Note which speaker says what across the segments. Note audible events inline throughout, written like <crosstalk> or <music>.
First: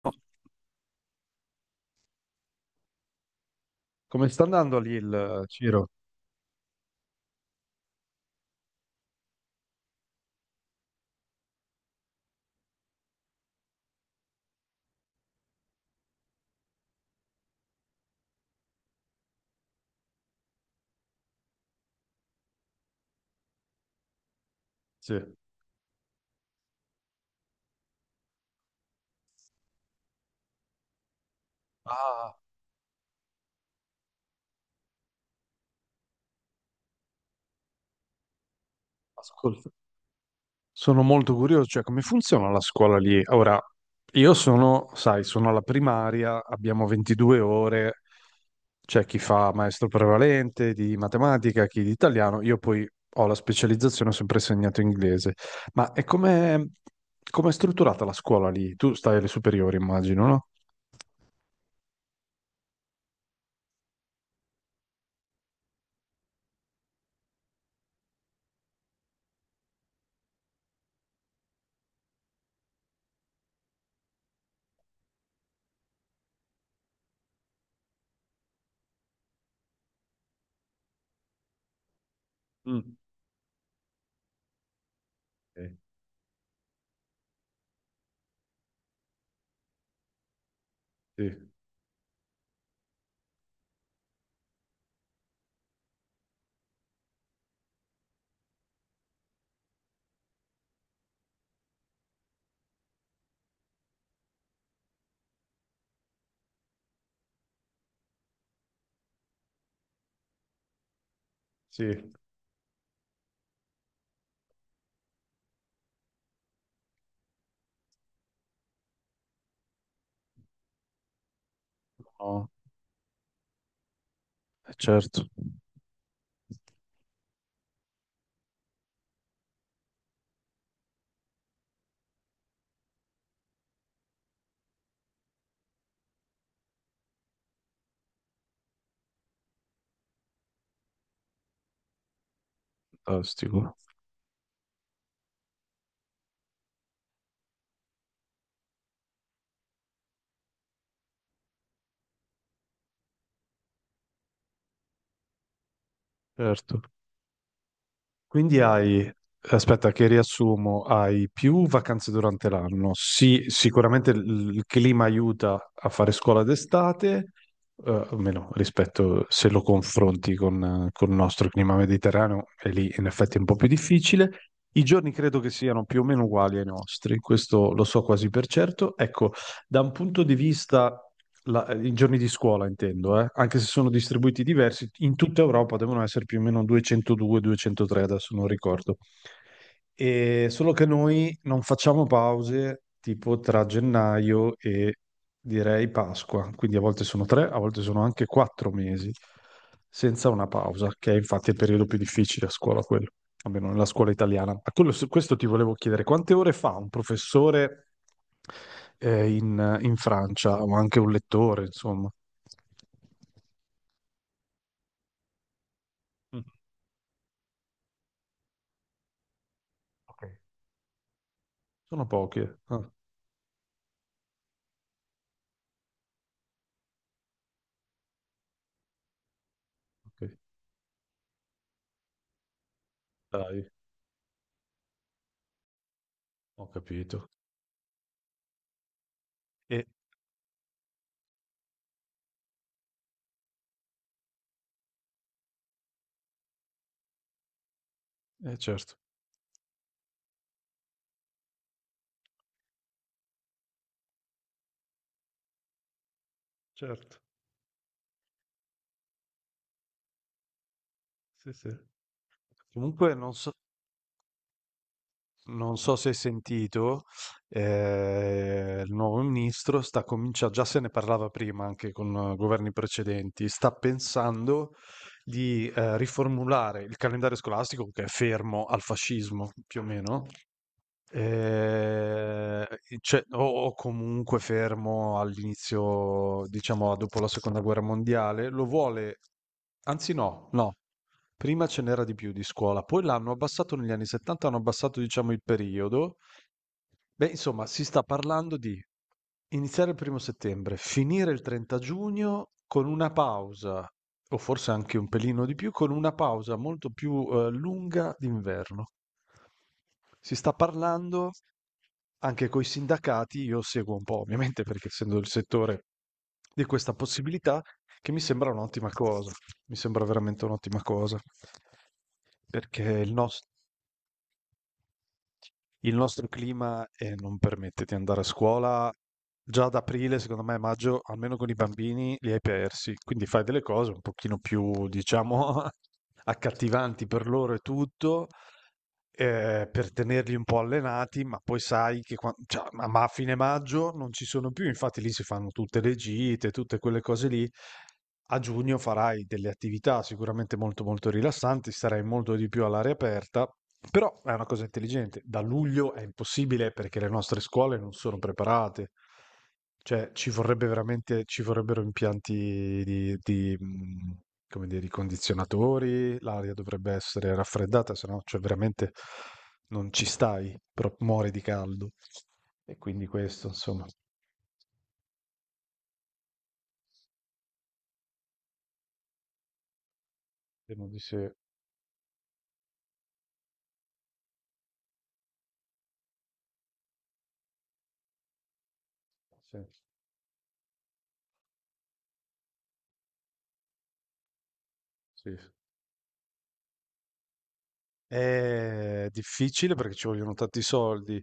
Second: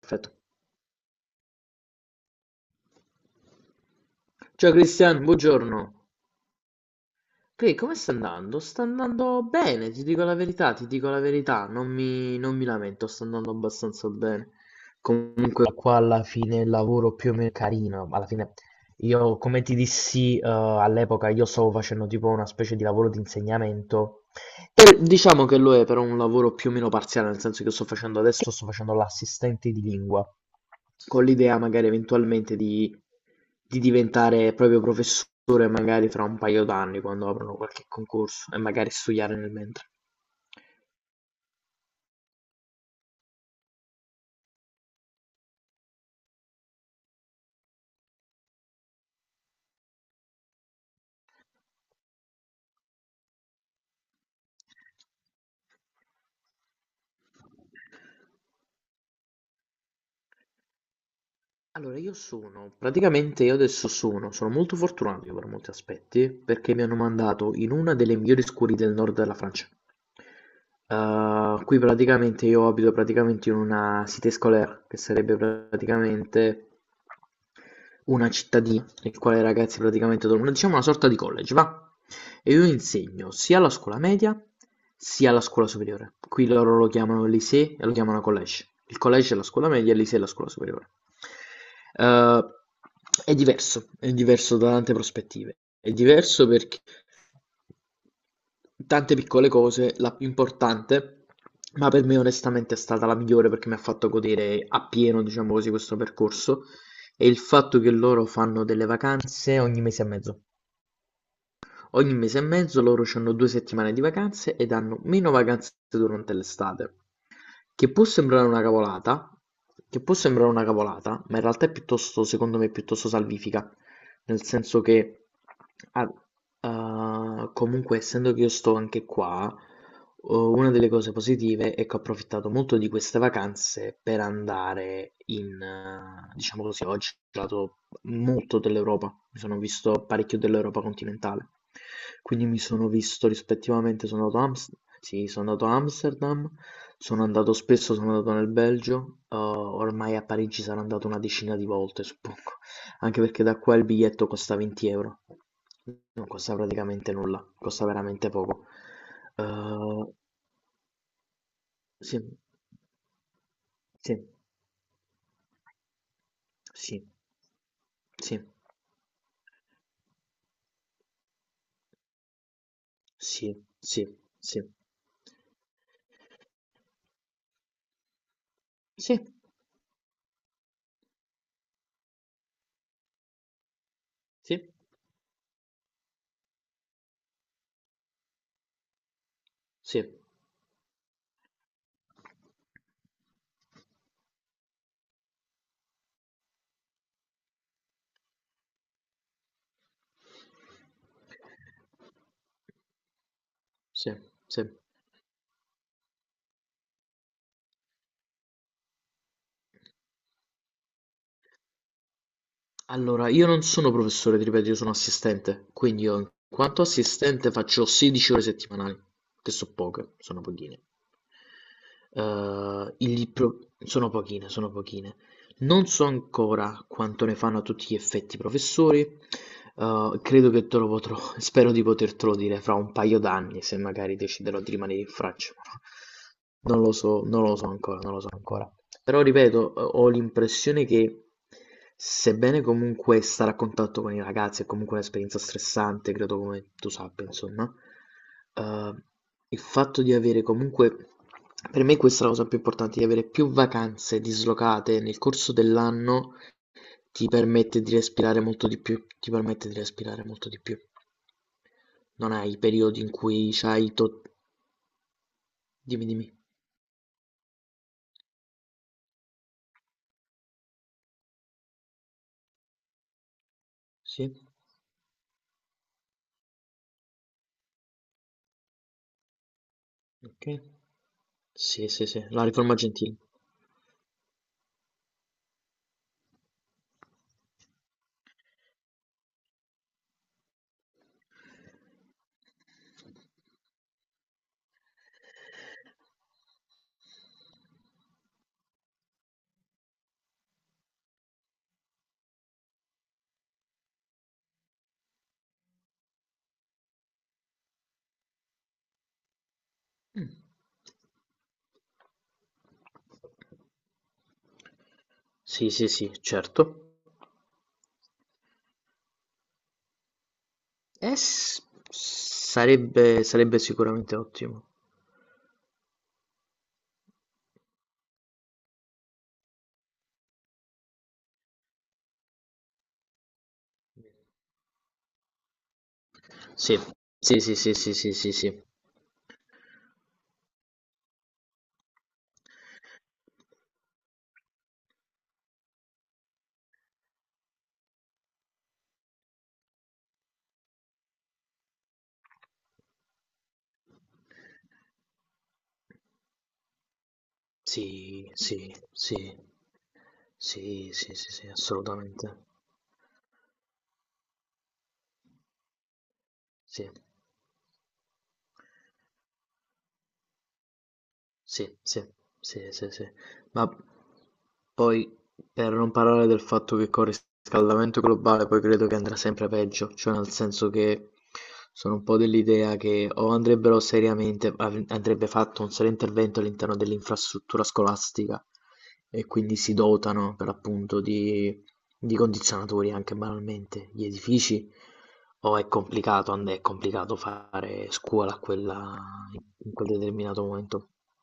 Speaker 1: Perfetto.
Speaker 2: Come sta
Speaker 1: Ciao
Speaker 2: andando lì il
Speaker 1: Cristian,
Speaker 2: Ciro?
Speaker 1: buongiorno. Come sta andando? Sta andando bene, ti dico la verità, non mi lamento, sta andando abbastanza bene. Comunque qua alla fine il lavoro più o meno è carino, alla fine io come ti dissi all'epoca io stavo facendo tipo una specie di lavoro di insegnamento. E
Speaker 2: Sì.
Speaker 1: diciamo che lo è però un lavoro più o meno parziale, nel senso che sto facendo l'assistente di lingua, con l'idea magari
Speaker 2: Ah,
Speaker 1: eventualmente di diventare proprio professore magari fra un paio d'anni quando aprono qualche concorso e magari studiare nel
Speaker 2: ascolta.
Speaker 1: mentre.
Speaker 2: Sono molto curioso, cioè come funziona la scuola lì? Ora, io sono, sai, sono alla primaria, abbiamo 22 ore, c'è chi fa maestro prevalente di matematica, chi di italiano, io poi ho la specializzazione, ho sempre insegnato inglese. Ma è come è strutturata la scuola lì? Tu stai alle superiori, immagino, no?
Speaker 1: Allora, praticamente io adesso sono molto fortunato io per molti aspetti, perché mi hanno mandato in una delle migliori scuole del nord della Francia. Qui praticamente io abito praticamente in una cité scolaire, che sarebbe praticamente una cittadina nel quale i ragazzi praticamente dormono, diciamo una sorta di college, va? E io
Speaker 2: Mm.
Speaker 1: insegno sia alla scuola media sia alla scuola
Speaker 2: Sì,
Speaker 1: superiore. Qui loro lo chiamano lycée e lo chiamano college. Il college è la scuola media, il lycée è la scuola superiore.
Speaker 2: sì,
Speaker 1: Eh, è diverso, è diverso da tante prospettive. È diverso perché tante piccole cose, la più importante, ma per me onestamente è stata la migliore perché mi ha fatto godere appieno, diciamo così, questo percorso è il fatto che loro fanno delle vacanze ogni mese e mezzo.
Speaker 2: sì.
Speaker 1: Ogni mese e mezzo loro hanno 2 settimane di vacanze ed hanno meno vacanze durante l'estate. Che può sembrare una cavolata, che può sembrare una cavolata, ma in realtà è piuttosto,
Speaker 2: No,
Speaker 1: secondo me, piuttosto salvifica. Nel senso
Speaker 2: certo,
Speaker 1: che, ah, comunque, essendo che io sto anche qua, oh, una delle cose positive è che ho approfittato molto di queste vacanze per andare diciamo così, oggi ho girato molto dell'Europa, mi sono visto parecchio dell'Europa continentale. Quindi mi sono visto
Speaker 2: fantastico.
Speaker 1: rispettivamente, sono andato a Ams- sì, sono andato a Amsterdam, sono andato spesso, sono andato nel Belgio, ormai a Parigi sarò andato una decina di volte, suppongo, anche perché da qua il biglietto costa 20 euro, non costa
Speaker 2: Certo.
Speaker 1: praticamente nulla, costa veramente
Speaker 2: Quindi
Speaker 1: poco.
Speaker 2: hai, aspetta che
Speaker 1: Eh,
Speaker 2: riassumo, hai più vacanze
Speaker 1: sì,
Speaker 2: durante l'anno. Sì, sicuramente
Speaker 1: sì,
Speaker 2: il clima aiuta a fare scuola
Speaker 1: sì,
Speaker 2: d'estate,
Speaker 1: sì,
Speaker 2: almeno rispetto se lo confronti con il nostro clima mediterraneo, e lì in effetti è un
Speaker 1: sì,
Speaker 2: po' più
Speaker 1: sì,
Speaker 2: difficile.
Speaker 1: sì.
Speaker 2: I giorni credo che siano più o meno uguali ai nostri, questo lo so quasi per certo.
Speaker 1: Sì,
Speaker 2: Ecco, da un punto di vista, i giorni di scuola intendo, anche se sono distribuiti
Speaker 1: sì,
Speaker 2: diversi, in tutta Europa devono essere più o meno 202-203, adesso non ricordo.
Speaker 1: sì.
Speaker 2: E solo che noi non facciamo pause tipo tra gennaio e direi Pasqua, quindi a volte sono tre, a volte sono anche 4 mesi senza una pausa, che è infatti il periodo più difficile a scuola, quello almeno nella scuola
Speaker 1: Sì,
Speaker 2: italiana.
Speaker 1: sì.
Speaker 2: Su questo ti volevo chiedere, quante ore fa un professore in Francia o anche un lettore, insomma?
Speaker 1: Allora, io non sono professore, ti ripeto, io sono assistente, quindi io in
Speaker 2: Mm,
Speaker 1: quanto assistente faccio 16 ore settimanali, che sono poche,
Speaker 2: ok.
Speaker 1: sono pochine.
Speaker 2: Sono poche. Ah,
Speaker 1: Sono pochine, sono pochine. Non so ancora quanto ne fanno a tutti gli effetti i professori.
Speaker 2: ok.
Speaker 1: Credo che te lo potrò, <laughs> Spero di potertelo dire fra un paio d'anni,
Speaker 2: Dai,
Speaker 1: se magari deciderò di rimanere in Francia. <laughs>
Speaker 2: ho
Speaker 1: Non lo so,
Speaker 2: capito.
Speaker 1: non lo so ancora, non lo so ancora. Però ripeto, ho
Speaker 2: E,
Speaker 1: ho l'impressione che, sebbene comunque stare a contatto con i ragazzi è comunque un'esperienza stressante, credo come tu sappia, insomma,
Speaker 2: certo.
Speaker 1: eh, il fatto di avere comunque, per me questa è la cosa più importante, di avere più vacanze dislocate nel corso dell'anno
Speaker 2: Certo,
Speaker 1: ti permette di respirare molto di più, ti permette di respirare molto di più.
Speaker 2: sì, sì.
Speaker 1: Non hai i periodi
Speaker 2: Comunque
Speaker 1: in
Speaker 2: non so,
Speaker 1: cui c'hai tot.
Speaker 2: Non so se
Speaker 1: Dimmi,
Speaker 2: hai
Speaker 1: dimmi.
Speaker 2: sentito, il nuovo ministro sta cominciando, già se ne parlava prima anche con governi precedenti, sta
Speaker 1: Sì?
Speaker 2: pensando di riformulare il calendario scolastico che è fermo al fascismo più o meno.
Speaker 1: Ok. Sì, sì, sì, la riforma
Speaker 2: I
Speaker 1: Gentile.
Speaker 2: Cioè, o comunque fermo all'inizio, diciamo dopo la seconda guerra mondiale, lo vuole, anzi no, no, prima ce n'era di più di scuola, poi l'hanno abbassato negli anni '70, hanno abbassato diciamo il periodo. Beh, insomma, si sta parlando di iniziare il primo settembre, finire il 30 giugno con una pausa, o forse anche un pelino di più, con una pausa molto più, lunga d'inverno. Si
Speaker 1: Mm.
Speaker 2: sta parlando anche coi sindacati, io seguo un po' ovviamente perché essendo del
Speaker 1: Sì,
Speaker 2: settore,
Speaker 1: sì, sì,
Speaker 2: di questa
Speaker 1: certo.
Speaker 2: possibilità, che mi sembra un'ottima cosa, mi sembra veramente un'ottima
Speaker 1: Eh,
Speaker 2: cosa.
Speaker 1: s-
Speaker 2: Perché il
Speaker 1: sarebbe,
Speaker 2: nos
Speaker 1: sarebbe sicuramente ottimo.
Speaker 2: il nostro clima non permette di andare a scuola già ad aprile, secondo me, maggio, almeno con i bambini, li hai persi. Quindi fai delle cose un pochino più, diciamo, <laughs>
Speaker 1: Sì,
Speaker 2: accattivanti per
Speaker 1: sì,
Speaker 2: loro
Speaker 1: sì,
Speaker 2: e
Speaker 1: sì, sì,
Speaker 2: tutto,
Speaker 1: sì, sì,
Speaker 2: per tenerli un po' allenati, ma poi sai che cioè, ma a fine maggio non ci sono più, infatti lì si fanno tutte le gite, tutte quelle cose lì. A giugno farai delle attività sicuramente molto molto rilassanti, starai molto di più all'aria aperta, però è una cosa intelligente. Da luglio è impossibile perché le nostre scuole non sono
Speaker 1: sì, sì,
Speaker 2: preparate.
Speaker 1: sì, sì,
Speaker 2: Cioè, ci vorrebbe
Speaker 1: sì, sì,
Speaker 2: veramente,
Speaker 1: sì,
Speaker 2: ci
Speaker 1: sì,
Speaker 2: vorrebbero
Speaker 1: assolutamente.
Speaker 2: impianti di, come dire, di condizionatori. L'aria
Speaker 1: Sì.
Speaker 2: dovrebbe essere raffreddata, se no, cioè veramente non ci stai, però muori di
Speaker 1: Sì,
Speaker 2: caldo.
Speaker 1: sì, sì,
Speaker 2: E
Speaker 1: sì, sì.
Speaker 2: quindi questo,
Speaker 1: Ma
Speaker 2: insomma,
Speaker 1: poi, per non parlare del fatto che col riscaldamento globale poi credo che andrà sempre peggio, cioè nel senso
Speaker 2: vediamo di
Speaker 1: che sono un po' dell'idea che o andrebbero seriamente, av- andrebbe fatto un serio intervento all'interno dell'infrastruttura scolastica e quindi
Speaker 2: se-
Speaker 1: si dotano per l'appunto di condizionatori anche banalmente, gli edifici,
Speaker 2: sì, sì.
Speaker 1: o è complicato, è complicato fare scuola a quella,
Speaker 2: È
Speaker 1: in
Speaker 2: difficile
Speaker 1: quel
Speaker 2: perché ci vogliono
Speaker 1: determinato
Speaker 2: tanti
Speaker 1: momento.
Speaker 2: soldi.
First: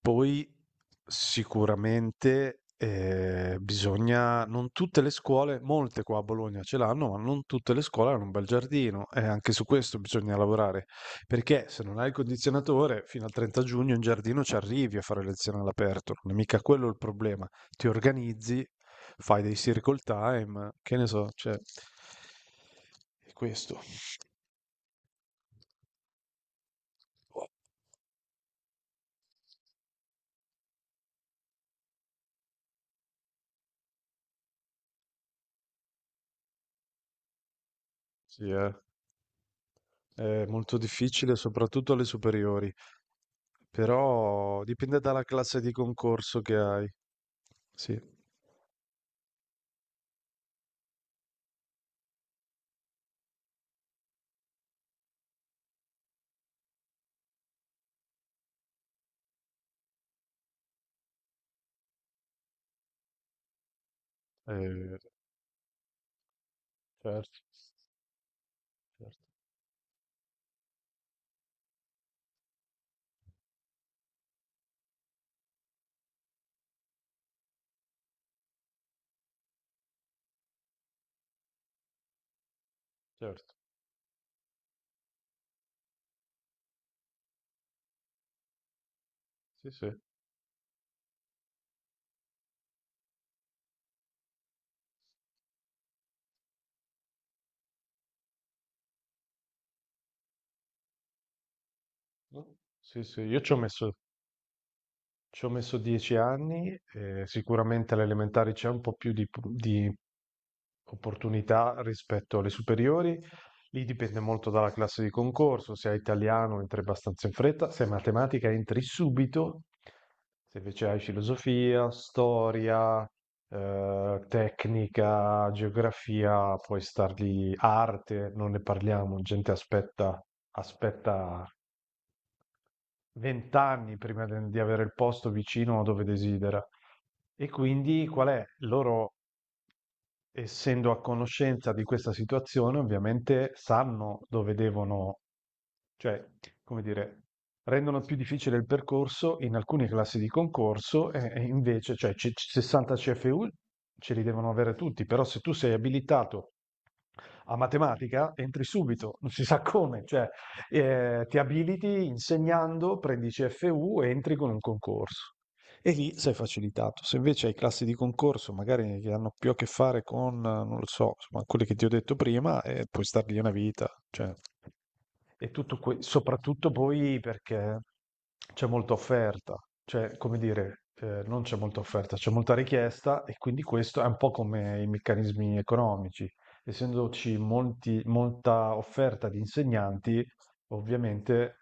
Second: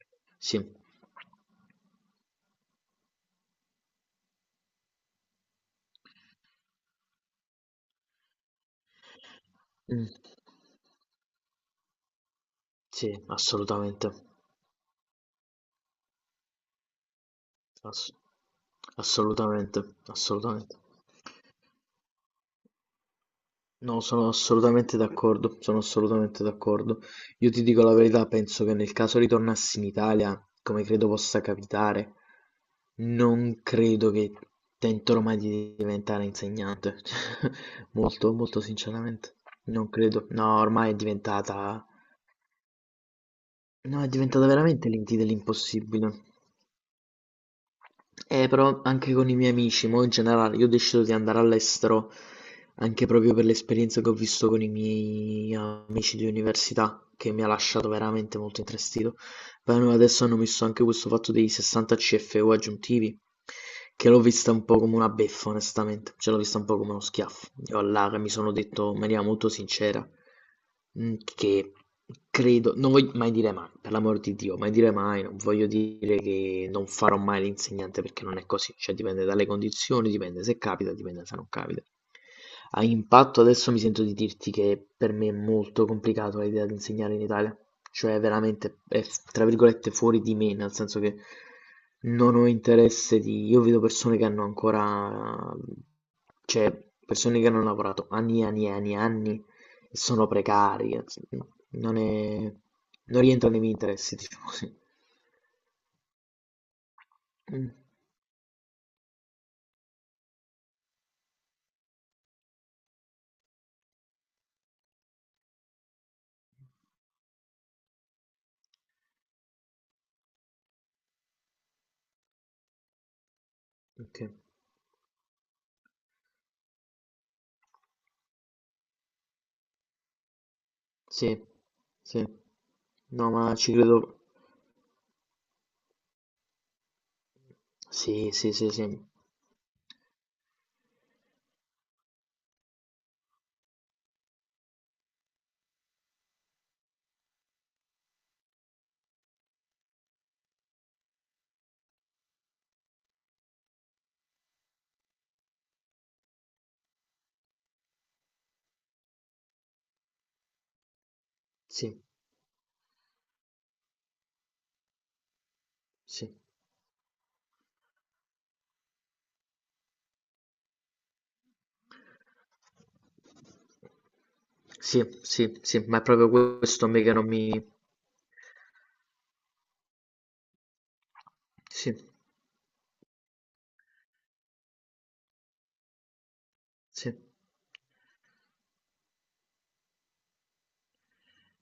Speaker 2: Poi
Speaker 1: Sì.
Speaker 2: sicuramente bisogna, non tutte le scuole, molte qua a Bologna ce l'hanno, ma non tutte le scuole hanno un bel giardino e anche su questo
Speaker 1: Mm.
Speaker 2: bisogna lavorare, perché se non hai il condizionatore,
Speaker 1: Sì,
Speaker 2: fino al 30 giugno in
Speaker 1: assolutamente.
Speaker 2: giardino ci arrivi a fare lezione all'aperto, non è mica quello il problema. Ti
Speaker 1: Ass-
Speaker 2: organizzi, fai dei
Speaker 1: Assolutamente,
Speaker 2: circle time,
Speaker 1: assolutamente.
Speaker 2: che ne so, cioè è questo.
Speaker 1: No, sono assolutamente d'accordo, sono assolutamente d'accordo. Io ti dico la verità, penso che nel caso ritornassi in Italia, come credo possa capitare, non credo che tenterò mai di diventare insegnante. <laughs> Molto,
Speaker 2: Sì,
Speaker 1: molto
Speaker 2: eh.
Speaker 1: sinceramente, non credo.
Speaker 2: È
Speaker 1: No,
Speaker 2: molto
Speaker 1: ormai è
Speaker 2: difficile,
Speaker 1: diventata.
Speaker 2: soprattutto alle superiori,
Speaker 1: No, è diventata
Speaker 2: però
Speaker 1: veramente
Speaker 2: dipende
Speaker 1: l'intì
Speaker 2: dalla classe di
Speaker 1: dell'impossibile.
Speaker 2: concorso che hai. Sì,
Speaker 1: Però anche con i miei amici, mo in generale, io ho deciso di andare all'estero anche proprio per l'esperienza che ho visto con i miei amici di università, che mi ha lasciato veramente molto intristito. Poi adesso hanno messo anche questo fatto dei 60 CFU aggiuntivi, che l'ho vista un po' come
Speaker 2: eh,
Speaker 1: una beffa, onestamente, cioè l'ho vista un po' come uno
Speaker 2: certo,
Speaker 1: schiaffo. Io all'Ara mi sono detto in
Speaker 2: certo,
Speaker 1: maniera molto sincera che credo, non voglio mai dire mai, per l'amor di Dio, mai dire mai, non voglio dire che non farò mai l'insegnante perché non è così, cioè dipende dalle condizioni, dipende se capita, dipende se non capita. A impatto
Speaker 2: certo.
Speaker 1: adesso mi sento di dirti che per me è molto complicato l'idea di insegnare in Italia. Cioè veramente è f tra
Speaker 2: Sì, sì.
Speaker 1: virgolette "fuori di me", nel senso che non ho interesse di, io vedo persone che hanno ancora, cioè persone che hanno lavorato anni e anni e anni e anni e sono precari, anzi, no,
Speaker 2: No? Sì, sì.
Speaker 1: non
Speaker 2: Io
Speaker 1: rientra
Speaker 2: ci ho
Speaker 1: nei miei
Speaker 2: messo,
Speaker 1: interessi, <laughs> diciamo così.
Speaker 2: ci ho messo 10 anni e
Speaker 1: Mh,
Speaker 2: sicuramente alle elementari c'è un po' più di, opportunità rispetto alle superiori. Lì dipende molto dalla classe di concorso, se hai italiano entri abbastanza in fretta, se hai matematica entri subito, se invece hai filosofia, storia,
Speaker 1: okay.
Speaker 2: tecnica, geografia, puoi star lì, arte, non ne parliamo, gente aspetta,
Speaker 1: Sì,
Speaker 2: aspetta
Speaker 1: sì. No, ma
Speaker 2: 20
Speaker 1: ci
Speaker 2: anni
Speaker 1: credo.
Speaker 2: prima di avere il posto vicino a dove desidera. E quindi qual
Speaker 1: Sì,
Speaker 2: è?
Speaker 1: sì, sì, sì.
Speaker 2: Loro, essendo a conoscenza di questa situazione, ovviamente sanno dove devono. Cioè, come dire, rendono più difficile il percorso in alcune classi di concorso e invece, cioè c 60 CFU ce li devono avere tutti, però se tu sei abilitato a matematica entri subito, non si sa come, cioè, ti
Speaker 1: Sì,
Speaker 2: abiliti insegnando, prendi i CFU e entri con un concorso. E lì sei
Speaker 1: sì.
Speaker 2: facilitato. Se invece hai classi di concorso, magari che hanno più a che fare con, non lo so, insomma quelle che ti ho detto prima, puoi star lì una vita, cioè.
Speaker 1: Sì,
Speaker 2: E
Speaker 1: sì,
Speaker 2: tutto
Speaker 1: sì, ma è proprio
Speaker 2: soprattutto
Speaker 1: questo me che
Speaker 2: poi
Speaker 1: non mi.
Speaker 2: perché c'è molta offerta, cioè, come dire, non c'è molta
Speaker 1: Sì,
Speaker 2: offerta, c'è molta richiesta e quindi questo è un po' come i meccanismi economici.
Speaker 1: sì,
Speaker 2: Essendoci molta offerta di insegnanti, ovviamente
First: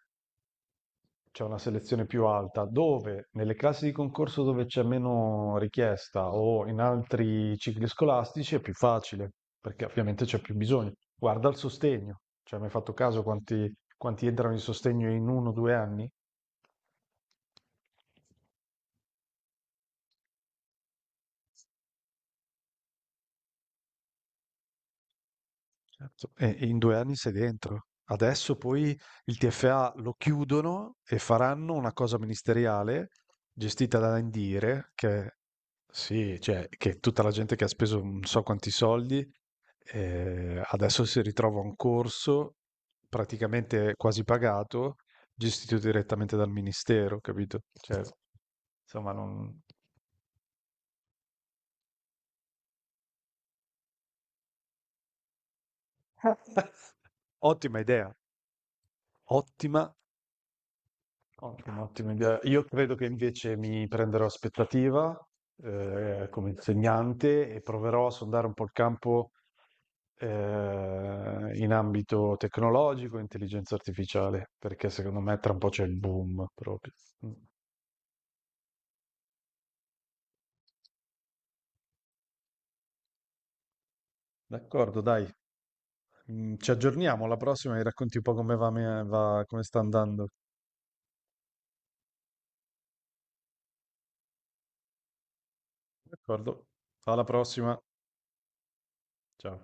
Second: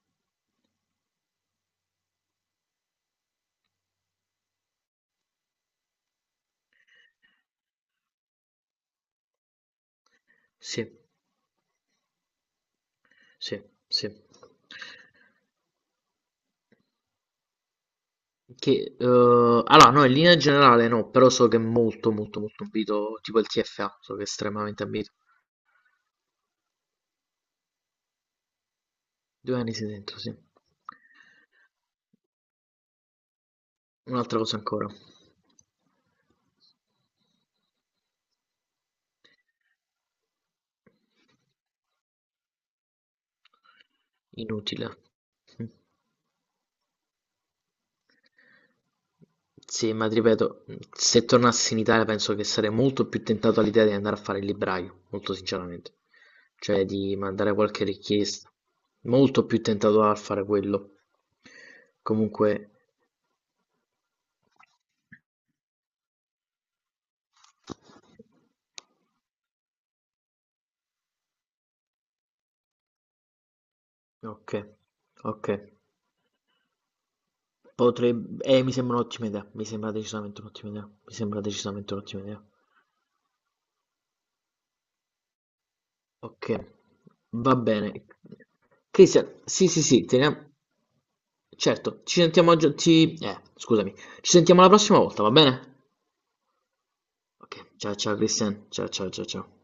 Speaker 2: c'è una selezione più alta, dove nelle classi di concorso dove c'è meno richiesta o in altri cicli scolastici è più facile, perché ovviamente c'è più
Speaker 1: sì,
Speaker 2: bisogno. Guarda il sostegno, cioè mi hai fatto caso
Speaker 1: sì,
Speaker 2: quanti,
Speaker 1: sì.
Speaker 2: quanti entrano in sostegno in 1 o 2 anni?
Speaker 1: Allora, no, in linea generale no, però so che è molto, molto, molto ambito, tipo il TFA, so che è estremamente ambito.
Speaker 2: Certo. E in 2 anni sei dentro. Adesso poi il
Speaker 1: 2 anni sei
Speaker 2: TFA lo
Speaker 1: dentro, sì.
Speaker 2: chiudono e faranno una cosa ministeriale gestita da
Speaker 1: Un'altra cosa
Speaker 2: Indire,
Speaker 1: ancora,
Speaker 2: che sì, cioè, che tutta la gente che ha speso non so quanti soldi. Adesso si ritrova un corso praticamente quasi
Speaker 1: inutile.
Speaker 2: pagato,
Speaker 1: Mm.
Speaker 2: gestito direttamente dal ministero, capito? Cioè, insomma, non
Speaker 1: Sì, ma ti ripeto, mhmm, se tornassi in Italia penso che sarei molto più tentato all'idea di andare a fare il libraio, molto sinceramente. Cioè di
Speaker 2: <laughs>
Speaker 1: mandare
Speaker 2: ottima
Speaker 1: qualche
Speaker 2: idea.
Speaker 1: richiesta. Molto più
Speaker 2: Ottima,
Speaker 1: tentato a fare quello.
Speaker 2: ottima, ottima idea. Io
Speaker 1: Comunque,
Speaker 2: credo che invece mi prenderò aspettativa, come insegnante, e proverò a sondare un po' il campo, in ambito tecnologico, e intelligenza artificiale,
Speaker 1: ok,
Speaker 2: perché secondo me
Speaker 1: ok.
Speaker 2: tra un po' c'è il boom proprio. Mh.
Speaker 1: Potrei. Mi sembra un'ottima idea, mi sembra decisamente un'ottima idea, mi sembra decisamente un'ottima idea.
Speaker 2: D'accordo, dai.
Speaker 1: Okay,
Speaker 2: Ci aggiorniamo alla
Speaker 1: va
Speaker 2: prossima e
Speaker 1: bene.
Speaker 2: racconti un po' come va,
Speaker 1: Cristian,
Speaker 2: come
Speaker 1: sì,
Speaker 2: sta
Speaker 1: sì, sì,
Speaker 2: andando.
Speaker 1: teniamo. Certo, ci sentiamo scusami. Ci sentiamo la prossima volta, va bene?
Speaker 2: D'accordo? Alla
Speaker 1: Ok,
Speaker 2: prossima.
Speaker 1: ciao ciao Cristian, ciao ciao ciao ciao.
Speaker 2: Ciao.